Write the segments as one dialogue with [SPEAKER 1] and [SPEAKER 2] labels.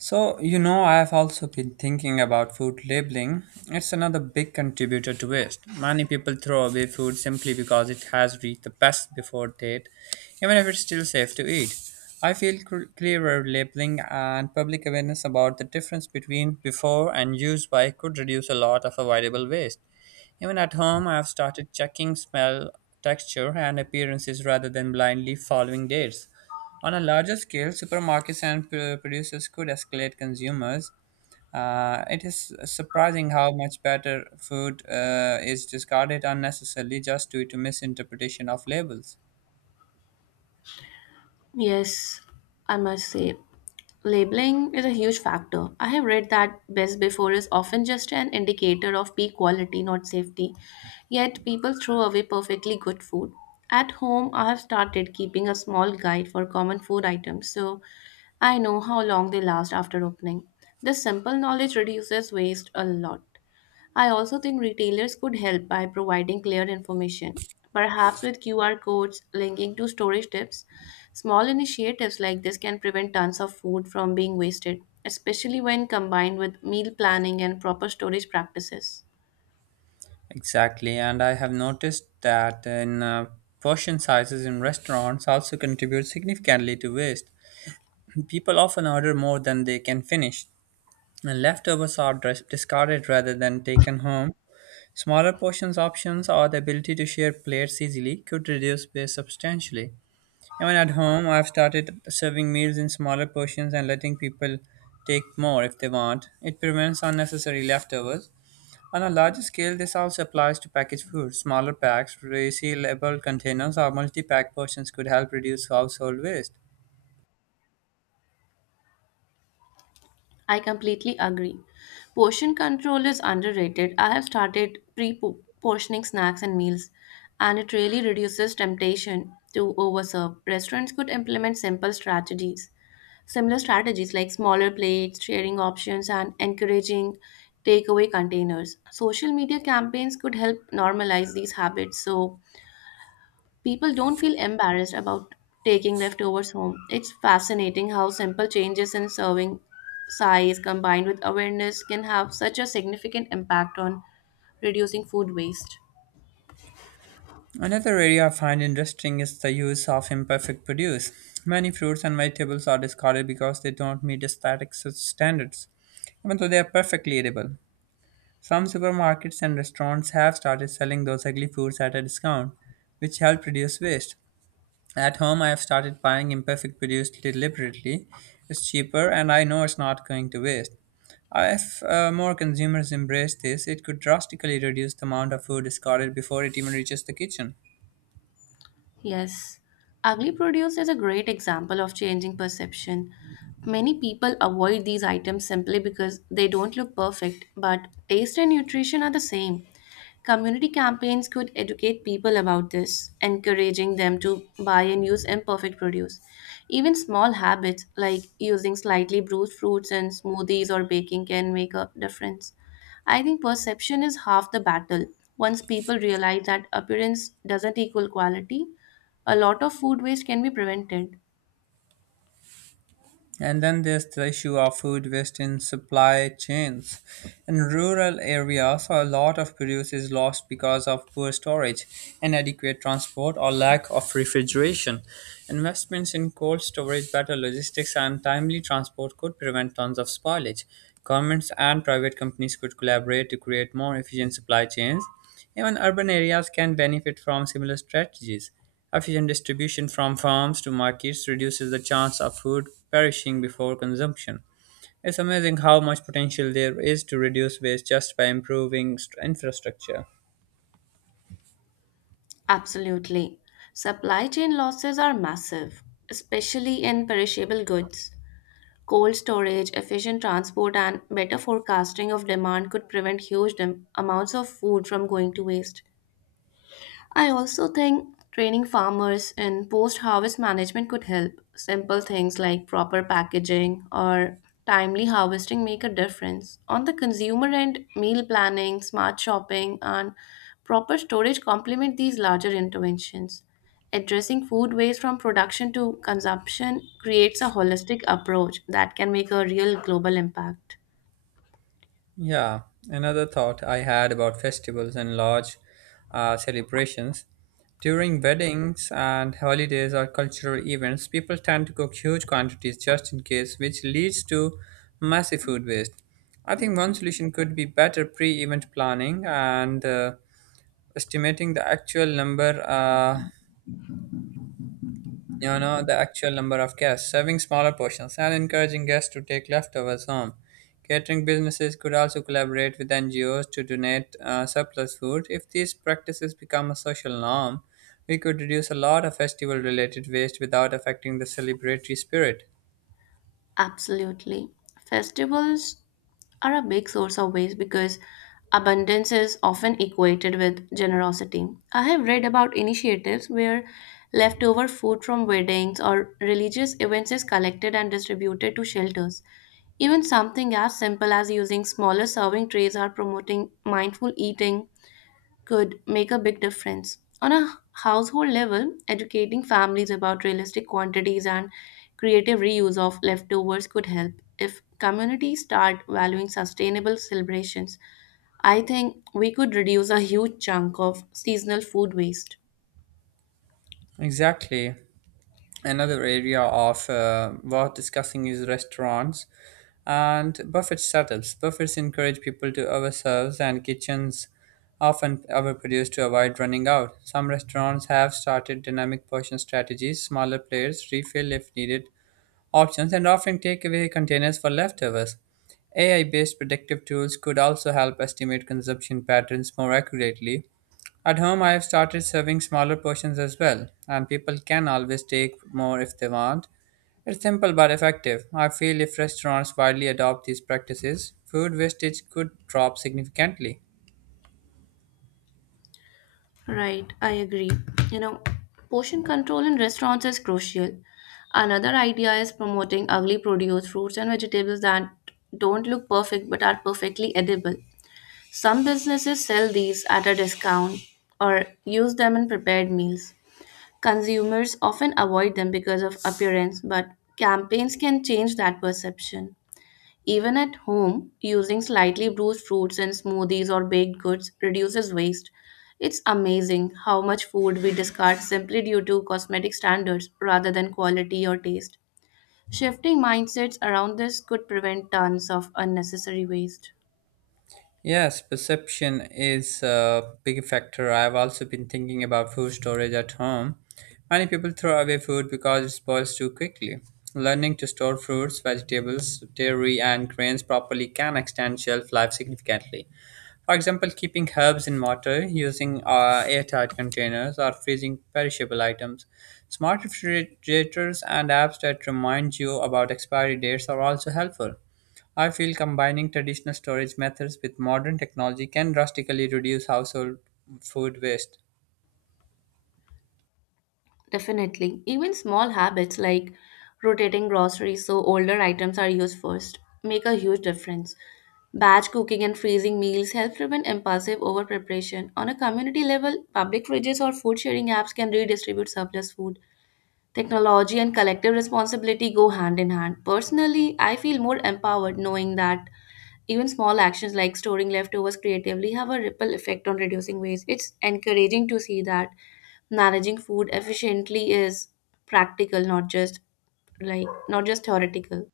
[SPEAKER 1] I have also been thinking about food labeling. It's another big contributor to waste. Many people throw away food simply because it has reached the best before date, even if it's still safe to eat. I feel clearer labeling and public awareness about the difference between before and used by could reduce a lot of avoidable waste. Even at home, I have started checking smell, texture, and appearances rather than blindly following dates. On a larger scale, supermarkets and producers could escalate consumers. It is surprising how much better food is discarded unnecessarily just due to misinterpretation of labels.
[SPEAKER 2] Yes, I must say. Labeling is a huge factor. I have read that best before is often just an indicator of peak quality, not safety. Yet people throw away perfectly good food. At home, I have started keeping a small guide for common food items so I know how long they last after opening. This simple knowledge reduces waste a lot. I also think retailers could help by providing clear information, perhaps with QR codes linking to storage tips. Small initiatives like this can prevent tons of food from being wasted, especially when combined with meal planning and proper storage practices.
[SPEAKER 1] Exactly, and I have noticed that in portion sizes in restaurants also contribute significantly to waste. People often order more than they can finish, and leftovers are discarded rather than taken home. Smaller portions options or the ability to share plates easily could reduce space substantially. Even at home, I've started serving meals in smaller portions and letting people take more if they want. It prevents unnecessary leftovers. On a larger scale, this also applies to packaged food. Smaller packs, resealable containers, or multi pack portions could help reduce household waste.
[SPEAKER 2] I completely agree. Portion control is underrated. I have started pre portioning snacks and meals, and it really reduces temptation to overserve. Restaurants could implement simple strategies, similar strategies like smaller plates, sharing options, and encouraging takeaway containers. Social media campaigns could help normalize these habits so people don't feel embarrassed about taking leftovers home. It's fascinating how simple changes in serving size combined with awareness can have such a significant impact on reducing food waste.
[SPEAKER 1] Another area I find interesting is the use of imperfect produce. Many fruits and vegetables are discarded because they don't meet aesthetic standards, even though they are perfectly edible. Some supermarkets and restaurants have started selling those ugly foods at a discount, which help reduce waste. At home, I have started buying imperfect produce deliberately. It's cheaper, and I know it's not going to waste. If more consumers embrace this, it could drastically reduce the amount of food discarded before it even reaches the kitchen.
[SPEAKER 2] Yes, ugly produce is a great example of changing perception. Many people avoid these items simply because they don't look perfect, but taste and nutrition are the same. Community campaigns could educate people about this, encouraging them to buy and use imperfect produce. Even small habits like using slightly bruised fruits in smoothies or baking can make a difference. I think perception is half the battle. Once people realize that appearance doesn't equal quality, a lot of food waste can be prevented.
[SPEAKER 1] And then there's the issue of food waste in supply chains. In rural areas, a lot of produce is lost because of poor storage, inadequate transport, or lack of refrigeration. Investments in cold storage, better logistics, and timely transport could prevent tons of spoilage. Governments and private companies could collaborate to create more efficient supply chains. Even urban areas can benefit from similar strategies. Efficient distribution from farms to markets reduces the chance of food perishing before consumption. It's amazing how much potential there is to reduce waste just by improving infrastructure.
[SPEAKER 2] Absolutely. Supply chain losses are massive, especially in perishable goods. Cold storage, efficient transport, and better forecasting of demand could prevent huge amounts of food from going to waste. I also think training farmers in post harvest management could help. Simple things like proper packaging or timely harvesting make a difference. On the consumer end, meal planning, smart shopping, and proper storage complement these larger interventions. Addressing food waste from production to consumption creates a holistic approach that can make a real global impact.
[SPEAKER 1] Yeah, another thought I had about festivals and large celebrations. During weddings and holidays or cultural events, people tend to cook huge quantities just in case, which leads to massive food waste. I think one solution could be better pre event planning and estimating the actual number the actual number of guests serving smaller portions and encouraging guests to take leftovers home catering businesses could also collaborate with ngos to donate surplus food if these practices become a social norm we could reduce a lot of festival related waste without affecting the celebratory spirit
[SPEAKER 2] Absolutely. Festivals are a big source of waste because abundance is often equated with generosity. I have read about initiatives where leftover food from weddings or religious events is collected and distributed to shelters. Even something as simple as using smaller serving trays are promoting mindful eating could make a big difference. On a household level, educating families about realistic quantities and creative reuse of leftovers could help. If communities start valuing sustainable celebrations, I think we could reduce a huge chunk of seasonal food waste.
[SPEAKER 1] exactly another area of worth discussing is restaurants and buffet setups. Buffets encourage people to overserve, and kitchens often overproduce to avoid running out. Some restaurants have started dynamic portion strategies, smaller plates, refill if needed options, and offering takeaway containers for leftovers. AI based predictive tools could also help estimate consumption patterns more accurately at home, I have started serving smaller portions as well, and people can always take more if they want. It's simple but effective. I feel if restaurants widely adopt these practices, food wastage could drop significantly.
[SPEAKER 2] Right, I agree. You know, portion control in restaurants is crucial. Another idea is promoting ugly produce, fruits, and vegetables that don't look perfect but are perfectly edible. Some businesses sell these at a discount or use them in prepared meals. Consumers often avoid them because of appearance, but campaigns can change that perception. Even at home, using slightly bruised fruits in smoothies or baked goods reduces waste. It's amazing how much food we discard simply due to cosmetic standards rather than quality or taste. Shifting mindsets around this could prevent tons of unnecessary waste.
[SPEAKER 1] Yes, perception is a big factor. I have also been thinking about food storage at home. Many people throw away food because it spoils too quickly. Learning to store fruits, vegetables, dairy, and grains properly can extend shelf life significantly. For example, keeping herbs in water, using airtight containers, or freezing perishable items. Smart refrigerators and apps that remind you about expiry dates are also helpful. I feel combining traditional storage methods with modern technology can drastically reduce household food waste.
[SPEAKER 2] Definitely. Even small habits like rotating groceries so older items are used first make a huge difference. Batch cooking and freezing meals help prevent impulsive over preparation. On a community level, public fridges or food sharing apps can redistribute surplus food. Technology and collective responsibility go hand in hand. Personally, I feel more empowered knowing that even small actions like storing leftovers creatively have a ripple effect on reducing waste. It's encouraging to see that managing food efficiently is practical, not just theoretical.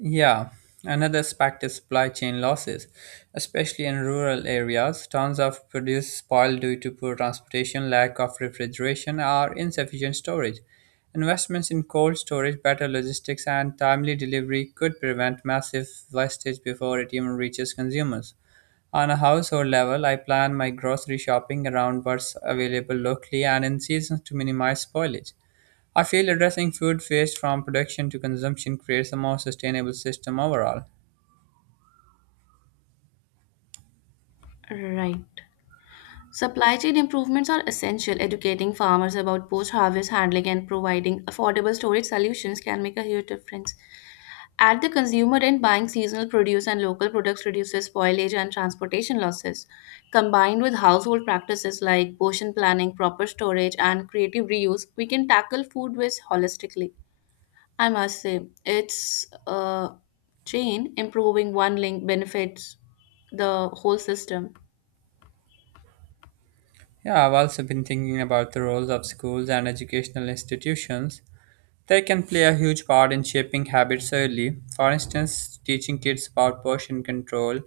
[SPEAKER 1] Yeah, another aspect is supply chain losses, especially in rural areas. Tons of produce spoiled due to poor transportation, lack of refrigeration, or insufficient storage. Investments in cold storage, better logistics, and timely delivery could prevent massive wastage before it even reaches consumers. On a household level, I plan my grocery shopping around what's available locally and in seasons to minimize spoilage. I feel addressing food waste from production to consumption creates a more sustainable system overall.
[SPEAKER 2] Right. Supply chain improvements are essential. Educating farmers about post harvest handling and providing affordable storage solutions can make a huge difference. At the consumer end, buying seasonal produce and local products reduces spoilage and transportation losses. Combined with household practices like portion planning, proper storage, and creative reuse, we can tackle food waste holistically. I must say, it's a chain improving one link benefits the whole system.
[SPEAKER 1] Yeah, I've also been thinking about the roles of schools and educational institutions. They can play a huge part in shaping habits early. For instance, teaching kids about portion control,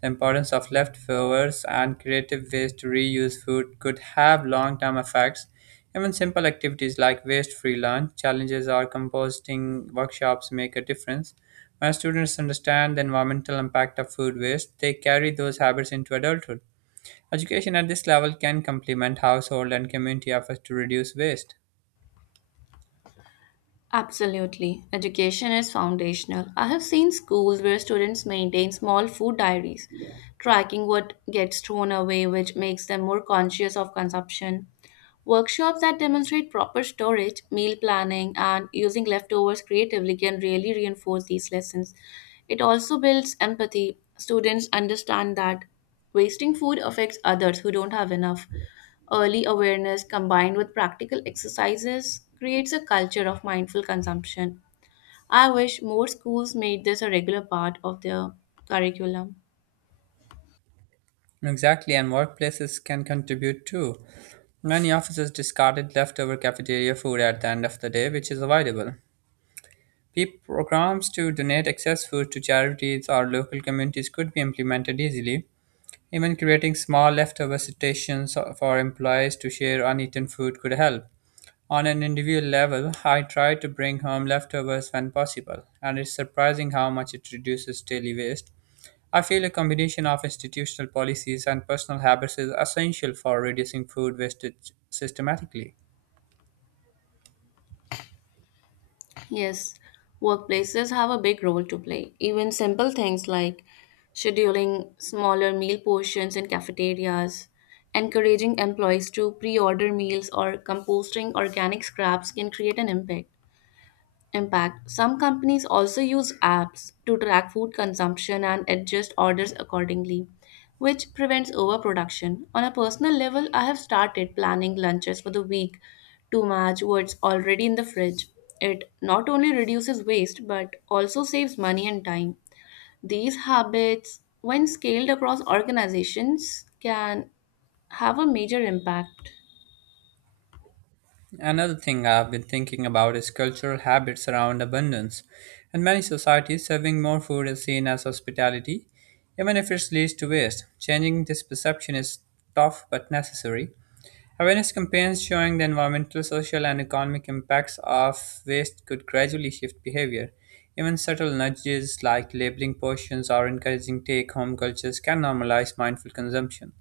[SPEAKER 1] the importance of leftovers, and creative ways to reuse food could have long term effects. Even simple activities like waste free lunch challenges or composting workshops make a difference. When students understand the environmental impact of food waste, they carry those habits into adulthood. Education at this level can complement household and community efforts to reduce waste.
[SPEAKER 2] Absolutely. Education is foundational. I have seen schools where students maintain small food diaries, tracking what gets thrown away, which makes them more conscious of consumption. Workshops that demonstrate proper storage, meal planning, and using leftovers creatively can really reinforce these lessons. It also builds empathy. Students understand that wasting food affects others who don't have enough. Early awareness combined with practical exercises creates a culture of mindful consumption. I wish more schools made this a regular part of their curriculum.
[SPEAKER 1] Exactly, and workplaces can contribute too. Many offices discarded leftover cafeteria food at the end of the day, which is avoidable. Peep programs to donate excess food to charities or local communities could be implemented easily. Even creating small leftover stations for employees to share uneaten food could help. On an individual level, I try to bring home leftovers when possible, and it's surprising how much it reduces daily waste. I feel a combination of institutional policies and personal habits is essential for reducing food wastage systematically.
[SPEAKER 2] Yes, workplaces have a big role to play. Even simple things like scheduling smaller meal portions in cafeterias, encouraging employees to pre order meals, or composting organic scraps can create an impact. Some companies also use apps to track food consumption and adjust orders accordingly, which prevents overproduction. On a personal level, I have started planning lunches for the week to match what's already in the fridge. It not only reduces waste but also saves money and time. These habits, when scaled across organizations, can have a major impact.
[SPEAKER 1] Another thing I've been thinking about is cultural habits around abundance. In many societies, serving more food is seen as hospitality, even if it leads to waste. Changing this perception is tough but necessary. Awareness campaigns showing the environmental, social, and economic impacts of waste could gradually shift behavior. Even subtle nudges like labeling portions or encouraging take home cultures can normalize mindful consumption.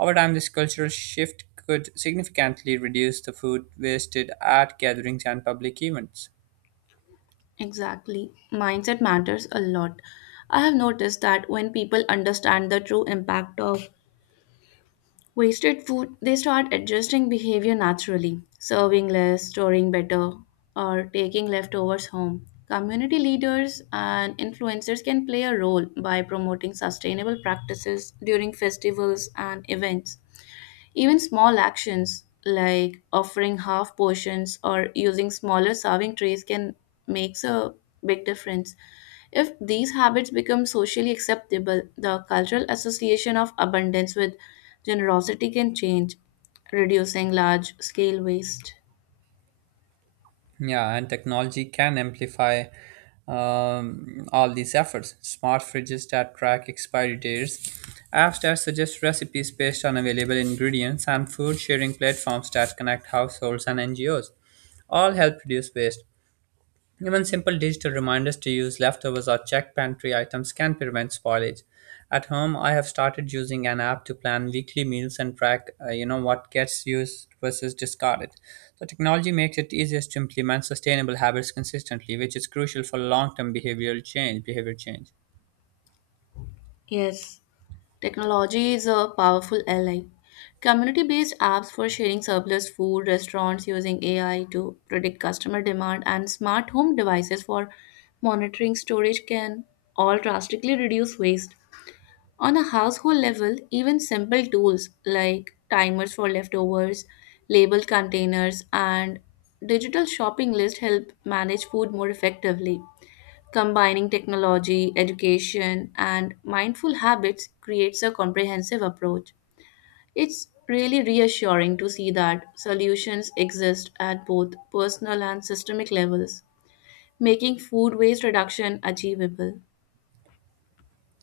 [SPEAKER 1] Over time, this cultural shift could significantly reduce the food wasted at gatherings and public events.
[SPEAKER 2] Exactly. Mindset matters a lot. I have noticed that when people understand the true impact of wasted food, they start adjusting behavior naturally, serving less, storing better, or taking leftovers home. Community leaders and influencers can play a role by promoting sustainable practices during festivals and events. Even small actions like offering half portions or using smaller serving trays can makes a big difference. If these habits become socially acceptable, the cultural association of abundance with generosity can change, reducing large scale waste.
[SPEAKER 1] Yeah, and technology can amplify all these efforts. Smart fridges that track expiry dates, apps that suggest recipes based on available ingredients, and food sharing platforms that connect households and NGOs all help reduce waste. Even simple digital reminders to use leftovers or check pantry items can prevent spoilage. At home, I have started using an app to plan weekly meals and track what gets used versus discarded. So technology makes it easier to implement sustainable habits consistently, which is crucial for long-term behavioral change. Behavior change.
[SPEAKER 2] Yes, technology is a powerful ally. Community based apps for sharing surplus food, restaurants using AI to predict customer demand, and smart home devices for monitoring storage can all drastically reduce waste. On a household level, even simple tools like timers for leftovers, labeled containers, and digital shopping list help manage food more effectively. Combining technology, education, and mindful habits creates a comprehensive approach. It's really reassuring to see that solutions exist at both personal and systemic levels, making food waste reduction achievable.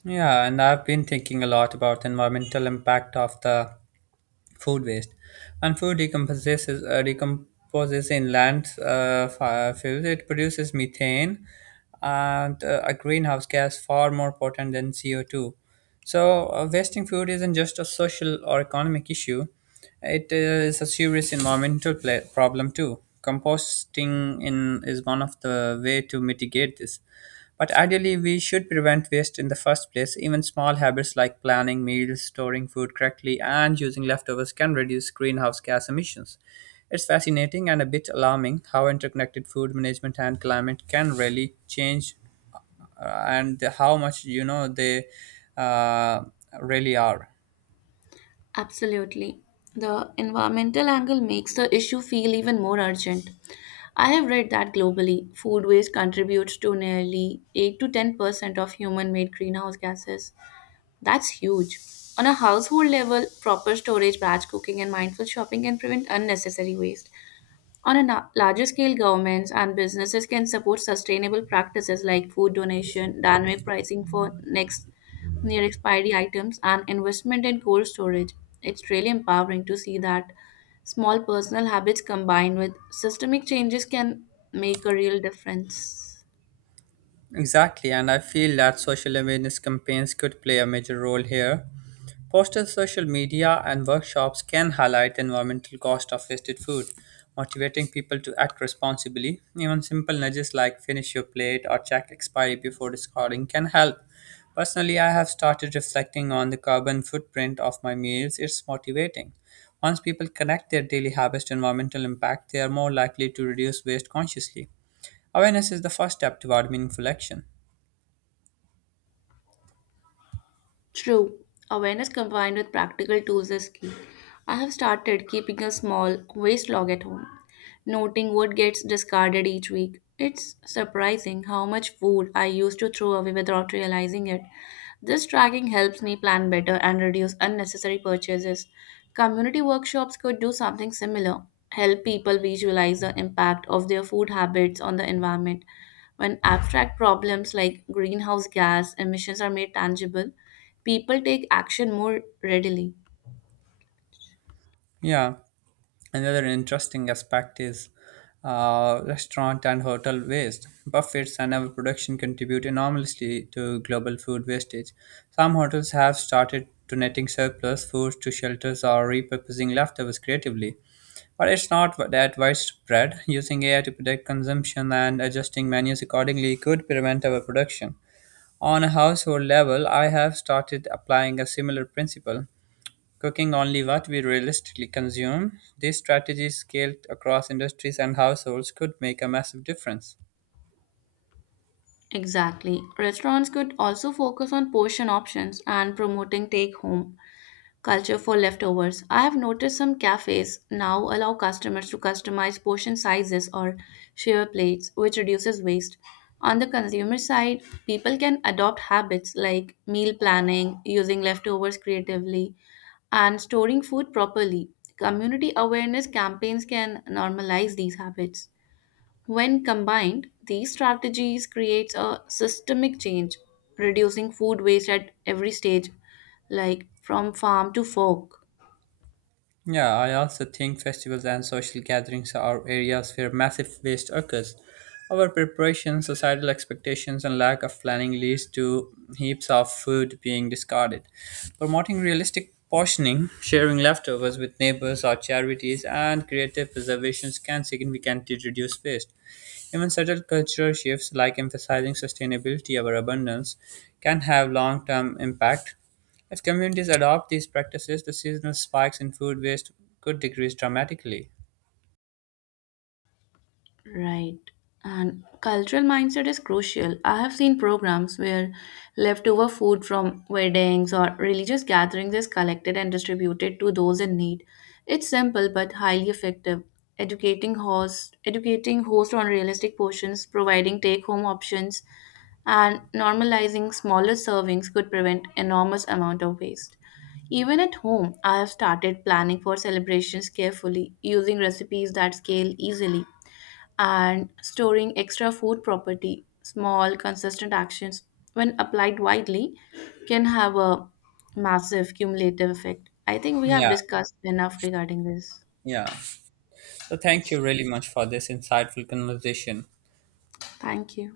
[SPEAKER 1] Yeah, and I've been thinking a lot about the environmental impact of the food waste. And food decomposes in land fuels. It produces methane and a greenhouse gas far more potent than CO2. So, wasting food isn't just a social or economic issue. It is a serious environmental pla problem too. Composting in is one of the way to mitigate this. But ideally, we should prevent waste in the first place. Even small habits like planning meals, storing food correctly, and using leftovers can reduce greenhouse gas emissions. It's fascinating and a bit alarming how interconnected food management and climate can really change and how much you know they uh, really are.
[SPEAKER 2] Absolutely. The environmental angle makes the issue feel even more urgent. I have read that globally, food waste contributes to nearly 8 to 10% of human made greenhouse gases. That's huge. On a household level, proper storage, batch cooking, and mindful shopping can prevent unnecessary waste. On a larger scale, governments and businesses can support sustainable practices like food donation, dynamic pricing for next near expiry items, and investment in cold storage. It's really empowering to see that small personal habits combined with systemic changes can make a real difference.
[SPEAKER 1] Exactly, and I feel that social awareness campaigns could play a major role here. Posters, social media, and workshops can highlight the environmental cost of wasted food, motivating people to act responsibly. Even simple nudges like finish your plate or check expiry before discarding can help. Personally, I have started reflecting on the carbon footprint of my meals. It's motivating. Once people connect their daily habits to environmental impact, they are more likely to reduce waste consciously. Awareness is the first step toward meaningful action.
[SPEAKER 2] True, awareness combined with practical tools is key. I have started keeping a small waste log at home, noting what gets discarded each week. It's surprising how much food I used to throw away without realizing it. This tracking helps me plan better and reduce unnecessary purchases. Community workshops could do something similar, help people visualize the impact of their food habits on the environment. When abstract problems like greenhouse gas emissions are made tangible, people take action more readily.
[SPEAKER 1] Yeah, another interesting aspect is restaurant and hotel waste. Buffets and overproduction contribute enormously to global food wastage. Some hotels have started donating surplus food to shelters or repurposing leftovers creatively. But it's not that widespread. Using AI to predict consumption and adjusting menus accordingly could prevent overproduction. On a household level, I have started applying a similar principle, cooking only what we realistically consume. This strategy scaled across industries and households could make a massive difference.
[SPEAKER 2] Exactly. Restaurants could also focus on portion options and promoting take home culture for leftovers. I have noticed some cafes now allow customers to customize portion sizes or share plates, which reduces waste. On the consumer side, people can adopt habits like meal planning, using leftovers creatively, and storing food properly. Community awareness campaigns can normalize these habits. When combined, these strategies creates a systemic change, reducing food waste at every stage, like from farm to fork.
[SPEAKER 1] Yeah, I also think festivals and social gatherings are areas where massive waste occurs. Our preparation, societal expectations, and lack of planning leads to heaps of food being discarded. Promoting realistic portioning, sharing leftovers with neighbors or charities, and creative preservations can significantly reduce waste. Even subtle cultural shifts like emphasizing sustainability over abundance can have long term impact if communities adopt these practices, the seasonal spikes in food waste could decrease dramatically.
[SPEAKER 2] Right. And cultural mindset is crucial. I have seen programs where leftover food from weddings or religious gatherings is collected and distributed to those in need. It's simple but highly effective. Educating host on realistic portions, providing take-home options, and normalizing smaller servings could prevent enormous amount of waste. Even at home, I have started planning for celebrations carefully, using recipes that scale easily and storing extra food property. Small, consistent actions, when applied widely, can have a massive cumulative effect. I think we have
[SPEAKER 1] Yeah,
[SPEAKER 2] discussed enough regarding this.
[SPEAKER 1] yeah. So thank you really much for this insightful conversation.
[SPEAKER 2] Thank you.